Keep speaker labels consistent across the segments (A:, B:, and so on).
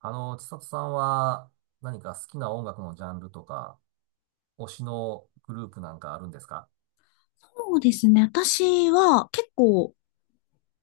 A: 千里さんは何か好きな音楽のジャンルとか、推しのグループなんかあるんですか？
B: そうですね。私は結構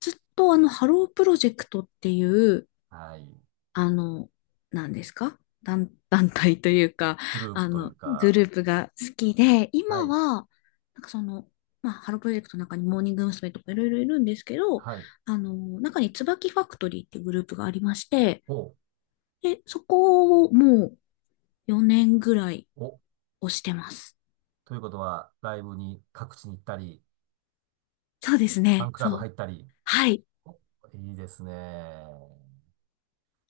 B: ずっとハロープロジェクトっていう、
A: はい。
B: あの、何ですか団、団体というか、
A: グループという
B: グ
A: か、
B: ループが好きで、
A: は
B: 今
A: い。
B: は、なんかその、まあ、ハロープロジェクトの中にモーニング娘。とかいろいろいるんですけど、
A: はい。
B: あの、中に椿ファクトリーっていうグループがありまして、
A: お、
B: で、そこをもう4年ぐらい
A: お、
B: 押してます。
A: ということは、ライブに各地に行ったり、
B: そうです
A: ファン
B: ね。
A: クラブ
B: そ
A: 入
B: う。
A: ったり、
B: はい。
A: お、いいですね。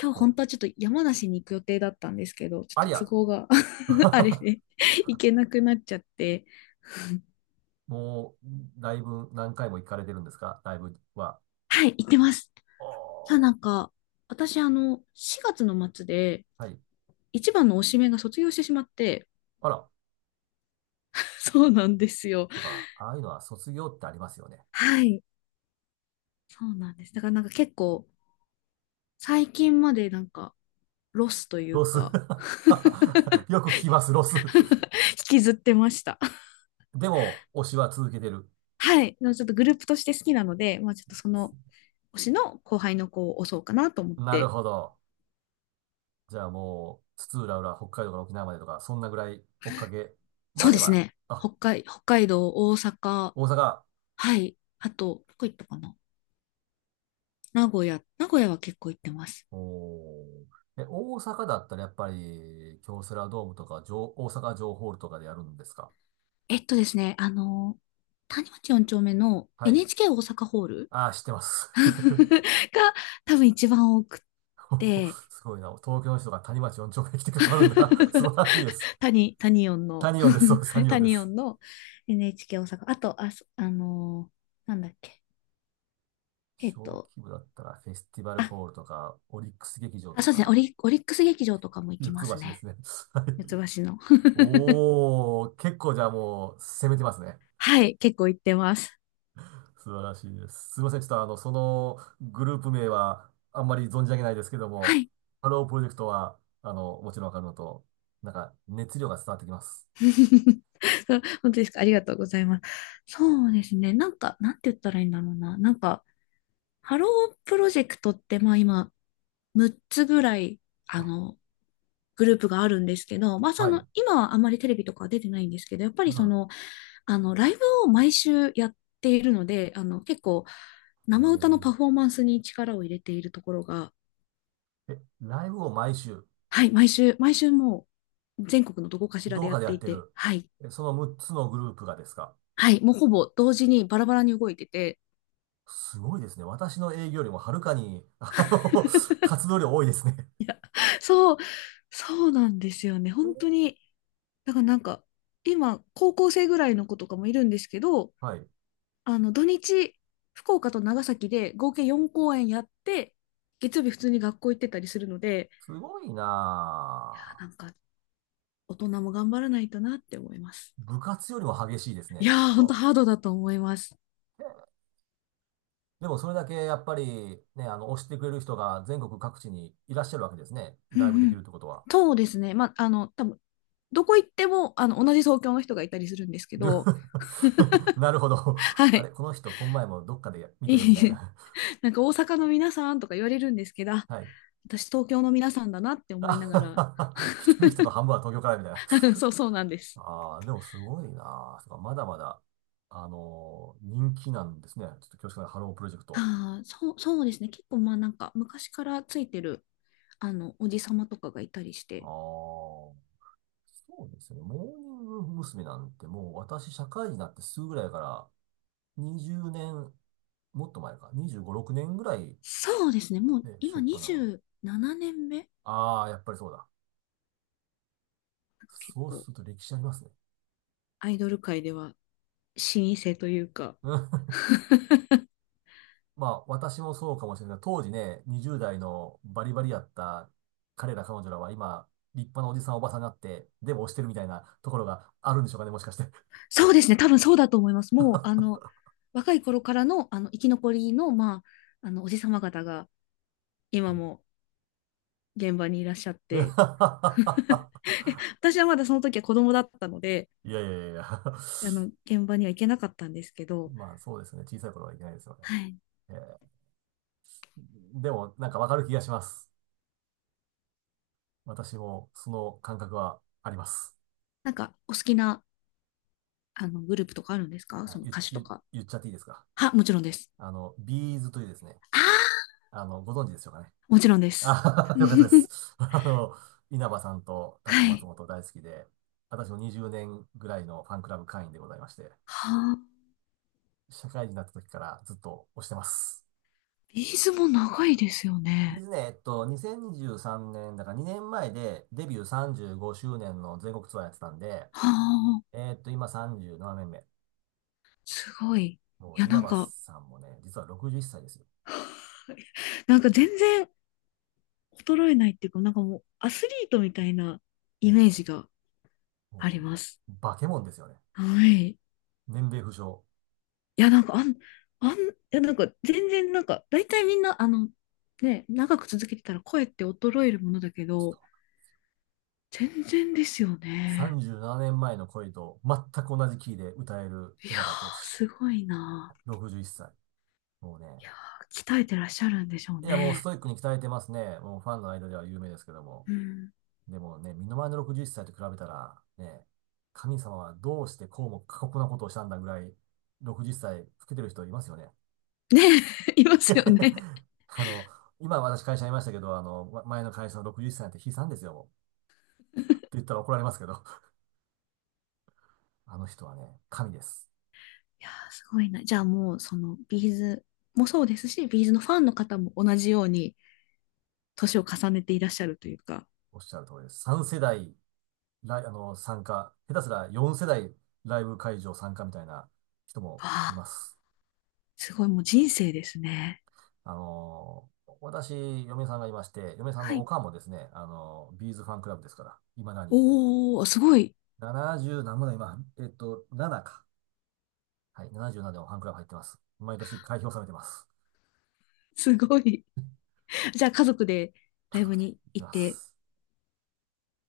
A: ちょっ
B: 今日本
A: と、
B: 当はちょっと山梨に行く予定だったんですけど、ちょっ
A: あり
B: と都
A: ゃ。
B: 合が あ れで行けなくなっちゃって。
A: もう、ライブ何回も行かれてるんですか？ライブは。
B: はい、行ってます。
A: お
B: ただな
A: ー、
B: んか、私4月の末で
A: はい。
B: 一番の推しメンが卒業してしまって、
A: あら、
B: そうなんですよ。
A: とか、ああいうのは卒業ってありますよね。
B: はい、そうなんです。だからなんか結構、最近までなんか、ロスという
A: ロス。
B: か、
A: よく聞きます、ロス。
B: 引きずってました。
A: でも、推しは続けてる。
B: はい、でもちょっとグループとして好きなので、まあちょっとその推しの後輩の子を推そうかなと思っ
A: なる
B: て、
A: ほど。じゃあもう、津々浦々、北海道から沖縄までとか、そんなぐらい追っかけ
B: そ
A: ま
B: う
A: で
B: です
A: は、
B: ね。
A: あ、
B: 北海道、大阪、
A: 大阪。
B: はい。あと、どこ行ったかな。名古屋は結構行ってます。
A: おー。え、大阪だったらやっぱり、京セラドームとか、城、大阪城ホールとかでやるんですか？
B: えっとですね、あの、谷町4丁目の
A: はい。
B: NHK 大阪ホール
A: ああ、知ってます。
B: が多分一番多くって、
A: すごいな。東京の人が谷町4丁目に来てくださるんだ。素晴 らしいです。
B: 谷音
A: サ
B: の
A: ニオンです。そう です。サ
B: はい、
A: ニオンで
B: 谷
A: す。
B: 音の NHK 大阪。あと、あ、そあのーなんだっけ。えっ
A: 小規
B: と、
A: 模だったら、フェスティバルホールとか、オリックス劇場
B: あ、
A: と
B: そ
A: か
B: うです
A: か
B: ね、
A: な。
B: オリックス劇場とかも行
A: 四
B: き
A: つ
B: ま
A: 橋
B: す
A: で
B: ね。
A: すね。はい。
B: 四つ橋の。
A: おー、結構じゃあもう、攻めてますね。
B: はい、結構行ってます。
A: 素晴らしいです。すいません。ちょっとそのグループ名は、あんまり存じ上げないですけど
B: は
A: も、
B: い。
A: ハロープロジェクトは、もちろんわかるのと、なんか、熱量が伝わってきます。
B: そう、本当ですか。ありがとうございます。そうですね。なんか、なんて言ったらいいんだろうな。なんか、ハロープロジェクトって、まあ今、6つぐらい、あ
A: あ、
B: の、グループがあるんですけど、まあそ
A: はい。
B: の、
A: う
B: 今はあんまりテレビとかは出てないんですけど、やっぱりそ
A: ん。
B: の、ライブを毎週やっているので、結構、
A: お
B: 生歌のパ
A: ー、
B: フォーマンスに力を入れているところが、
A: え、ライブを毎週、
B: はい、毎週もう、全国のどこかしらで
A: どう
B: やっ
A: かでや
B: て
A: っ
B: い
A: て
B: て、
A: る。
B: はい、
A: え、その6つのグループがですか？
B: はい、もうほぼ同時にバラバラに動いてて、
A: すごいですね。私の営業よりもはるかに、活動量多いですね。
B: そう、そうなんですよね。本当に。だからなんか、今、高校生ぐらいの子とかもいるんですけど、
A: はい。
B: 土日、福岡と長崎で合計4公演やって、月曜日普通に学校行ってたりするので、
A: すごいな
B: なんか、大人も頑張らないとなって思います。
A: ぁ。部活よりも激しいです
B: い
A: ね、きっ
B: やー、本当
A: と。
B: ハードだと思います。
A: でもそれだけやっぱりね、推してくれる人が全国各地にいらっしゃるわけですね。
B: う
A: ライブ
B: ん
A: で
B: う
A: きるっ
B: ん。
A: てことは。
B: そうですね。まあ、多分どこ行っても、同じ東京の人がいたりするんですけ
A: で。
B: ど、
A: なるほど。
B: は
A: あれ、
B: い。
A: この人、この前もどっかで 見
B: い
A: たよ、みたい
B: い、
A: な。
B: なんか大阪の皆さんとか言われるんですけど、あ、
A: はい。
B: 私東京の皆さんだなって思いながら、
A: あ。 来てる人の半分は東京からみたいな。
B: そうなんです。
A: ああ、でもすごいな。そうか、まだまだ、人気なんですね。ちょっと恐縮ながらハロープロジェクト。
B: ああ、そうですね。結構まあなんか昔からついてる、おじさまとかがいたりし
A: あ
B: て、
A: あ、そうですね。モーニング娘。なんてもう私、社会人になってすぐぐらいから20年、もっと前か、25、6年ぐらい、
B: そうですね。もう
A: ね、しょ
B: 今
A: っぱなは。
B: 27年目、
A: ああ、やっぱりそうだ。
B: なんか結
A: そうす
B: 構
A: ると歴史ありますね。
B: アイドル界では老舗というか、
A: まあ、私もそうかもしれない当時ね、20代のバリバリやった彼ら彼女らは今、立派なおじさんおばさんになって、でも推してるみたいなところがあるんでしょうかね、もしかして。
B: そうですね、多分そうだと思います。もう、若い頃からの、生き残りの、まあ、おじさま方が、
A: う
B: 今
A: ん。
B: も現場にいらっしゃって、私はまだその時は子供だったので、
A: いやいやいやいや。
B: 現場には行けなかったんですけ ど、
A: まあ、そうですね。小さい頃はいけないですよね。
B: はい。
A: えー、でも、なんかわかる気がします。私もその感覚はあります。
B: なんか、お好きな、あの、グループとかあるんですか、
A: あ、
B: その歌手とか。
A: 言っちゃっていいですか？
B: は、もちろんです。
A: ビーズというですね、
B: ああ、
A: ご存知ですよかね？
B: もちろんです。
A: あー。 よかったで す。稲葉さんとタック
B: は
A: 松
B: い。
A: 本大好きで、私も20年ぐらいのファンクラブ会員でございまして、
B: はあ、
A: 社会人になった時からずっと推してます。
B: ビーズも長いですよ
A: ビ
B: ね。
A: ズね、えっと、2023年、だから2年前でデビュー35周年の全国ツアーやってたんで、
B: はあ、
A: えっと、今37年目。
B: すごい。い
A: もう
B: や、
A: 稲
B: なん
A: 葉
B: か、
A: さんもね、実は61歳ですよ。
B: なんか全然衰えないっていうか、なんかもうアスリートみたいなイ
A: え、
B: メージがあり
A: も
B: ます。
A: う、化け物ですよね。
B: はい。
A: 年齢不詳。
B: いや、なんか、大体みんな、長く続けてたら声って衰えるものだけど、全然ですよね。
A: 37年前の恋と全く同じキーで歌える
B: いや
A: 稲葉浩
B: ー、
A: 志。
B: すごいな。
A: 61歳。もうね。
B: いやー、鍛えてらっしゃるんでしょう
A: いや、もうス
B: ね。
A: トイックに鍛えてますね。もうファンの間では有名ですけども。
B: うん。
A: でもね、身の回りの61歳と比べたら、ね、神様はどうしてこうも過酷なことをしたんだぐらい、60歳老けてる人いますよね。
B: ね、いますよね。
A: あの、今私会社にいましたけど、ま、前の会社の60歳なんて悲惨ですよ、もう。って言ったら怒られますけど、あの人はね、神です。
B: いやー、すごいな。じゃあもう、その、ビーズもそうですし、ビーズのファンの方も同じように、年を重ねていらっしゃるというか、
A: おっしゃる通りです。3世代、ライ、あの、参加、下手すら4世代ライブ会場参加みたいな人もい
B: あ
A: ま
B: あ、
A: す。
B: すごい、もう人生ですね。
A: 私、嫁さんがいまして、嫁さん
B: は
A: のお
B: い。
A: かんもですね、ビーズファンクラブですから、いまだに。
B: おー、すごい、
A: 70何もだ、今、えっと、7か。はい、77でもファンクラブ入ってます。毎年開票されてます。
B: すごい。じゃあ家族で
A: 家
B: ライ
A: 族
B: ブ
A: で
B: に
A: 行き
B: 行っ
A: ま
B: て、
A: す。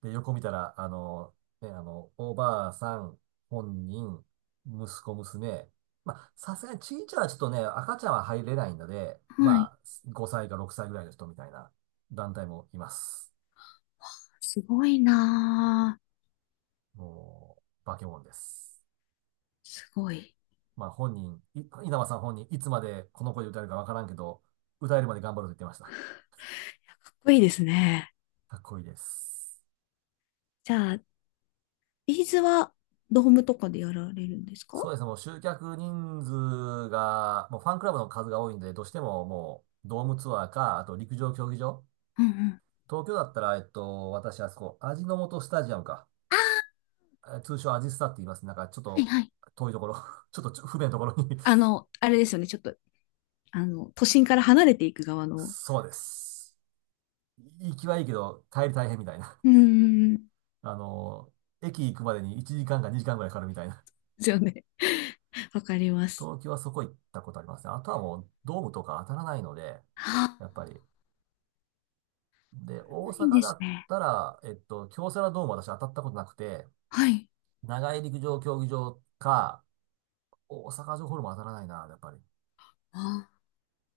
A: で、横見たら、ね、おばあさん、本人、息子、娘。まあ、さすがにちいちゃはちょっとね、赤ちゃんは入れないので、
B: はい。
A: まあ、5歳か6歳ぐらいの人みたいな団体もいます。
B: すごいなぁ。
A: もう、化け物です。
B: すごい。い
A: まあ本人、稲葉さん本人、いつまでこの声で歌えるかわからんけど、歌えるまで頑張ると言ってました。
B: や、かっこいいですね。
A: かっこいいです。
B: じゃあ、ビーズはドームとかでやられるんです
A: そ
B: か？
A: うですね、もう集客人数が、もうファンクラブの数が多いんで、どうしてももうドームツアーか、あと陸上競技場。
B: うんうん。
A: 東京だったら、えっと、私あそこ、味の素スタジアムか。
B: あ
A: え、通称アジスタって言います。なんかちょっ
B: ー、
A: と
B: はいはい。
A: 遠いところ、ちょっと不便なところに。
B: あれですよね。ちょっと、あの、都心から離れていく側 の、
A: そうです。行きはいいけど、帰り大変みたいな。
B: うんうんうん。
A: あの、駅行くまでに1時間か2時間ぐらいかかるみたいな。
B: ですよね。わかります。
A: 東京はそこ行ったことありますね。あとはもうドームとか当たらないので、
B: ああ、
A: やっぱり。で、大
B: ないん
A: 阪
B: で
A: だ
B: す
A: っ
B: ね。
A: たら、えっと、京セラドーム私当たったことなくて、
B: はい。
A: 長井陸上競技場か、大阪城ホールも当たらないな、やっぱり。
B: あ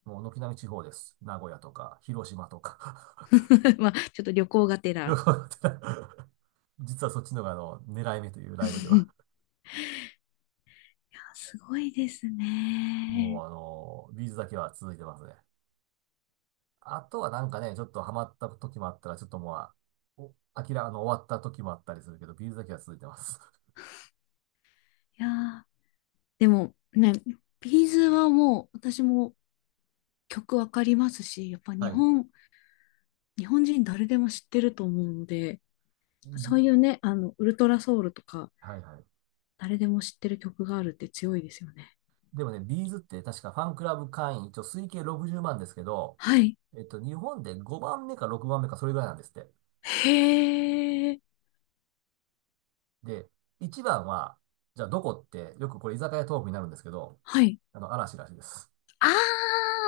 A: もう軒並み地方です。名古屋とか、広島と
B: ー
A: か。
B: まあ、ちょっと旅行がて
A: よ
B: ら。
A: くわかってない。 実はそっちのが狙い目というライブで は。
B: いや、すごいですね。
A: もうビーズだけは続いてますね。あとはなんかね、ちょっとハマった時もあったら、ちょっともうおあ、きらあの、終わった時もあったりするけど、ビーズだけは続いてます。
B: いやー、でもね、ビーズはもう私も曲わかりますし、やっぱ
A: はい。
B: 日本人誰でも知ってると思うので、
A: う
B: そう
A: ん、
B: いうね、ウルトラソウルとか、
A: はいはい。
B: 誰でも知ってる曲があるって強いですよね。
A: でもね、ビーズって確かファンクラブ会員、一応推計60万ですけど、
B: はい。
A: えっと、日本で5番目か6番目かそれぐらいなんですって。
B: へー。
A: で、1番は、じゃあどこって、よくこれ居酒屋トークになるんですけど、
B: はい。
A: 嵐らしいです。
B: あー。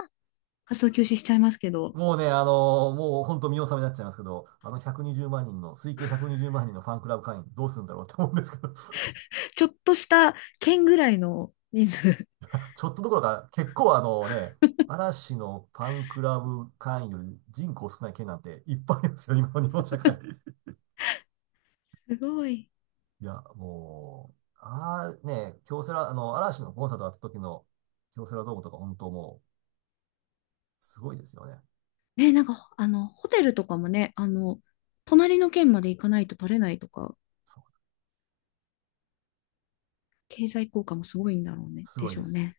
B: 活動休止しちゃいますけど、
A: もうね、もう本当見納めになっちゃいますけど、あの120万人の、推計120万人のファンクラブ会員どうするんだろうって思うんですけど、
B: ちょっとした県ぐらいの人数。
A: ちょっとどころか、結構あのね、嵐のファンクラブ会員より人口少ない県なんていっぱいありますよ、今の日本社会。
B: すごい。
A: いや、もう、ああね、京セラ、あの、嵐のコンサートあった時の京セラドームとか本当もう、すごいですよね。
B: ね、なんか、ほあの、ホテルとかもね、隣の県まで行かないと取れないとか、
A: そう、
B: 経済効果もすごいんだろうね、
A: す
B: で
A: ごい
B: しょ
A: で
B: う
A: す。
B: ね。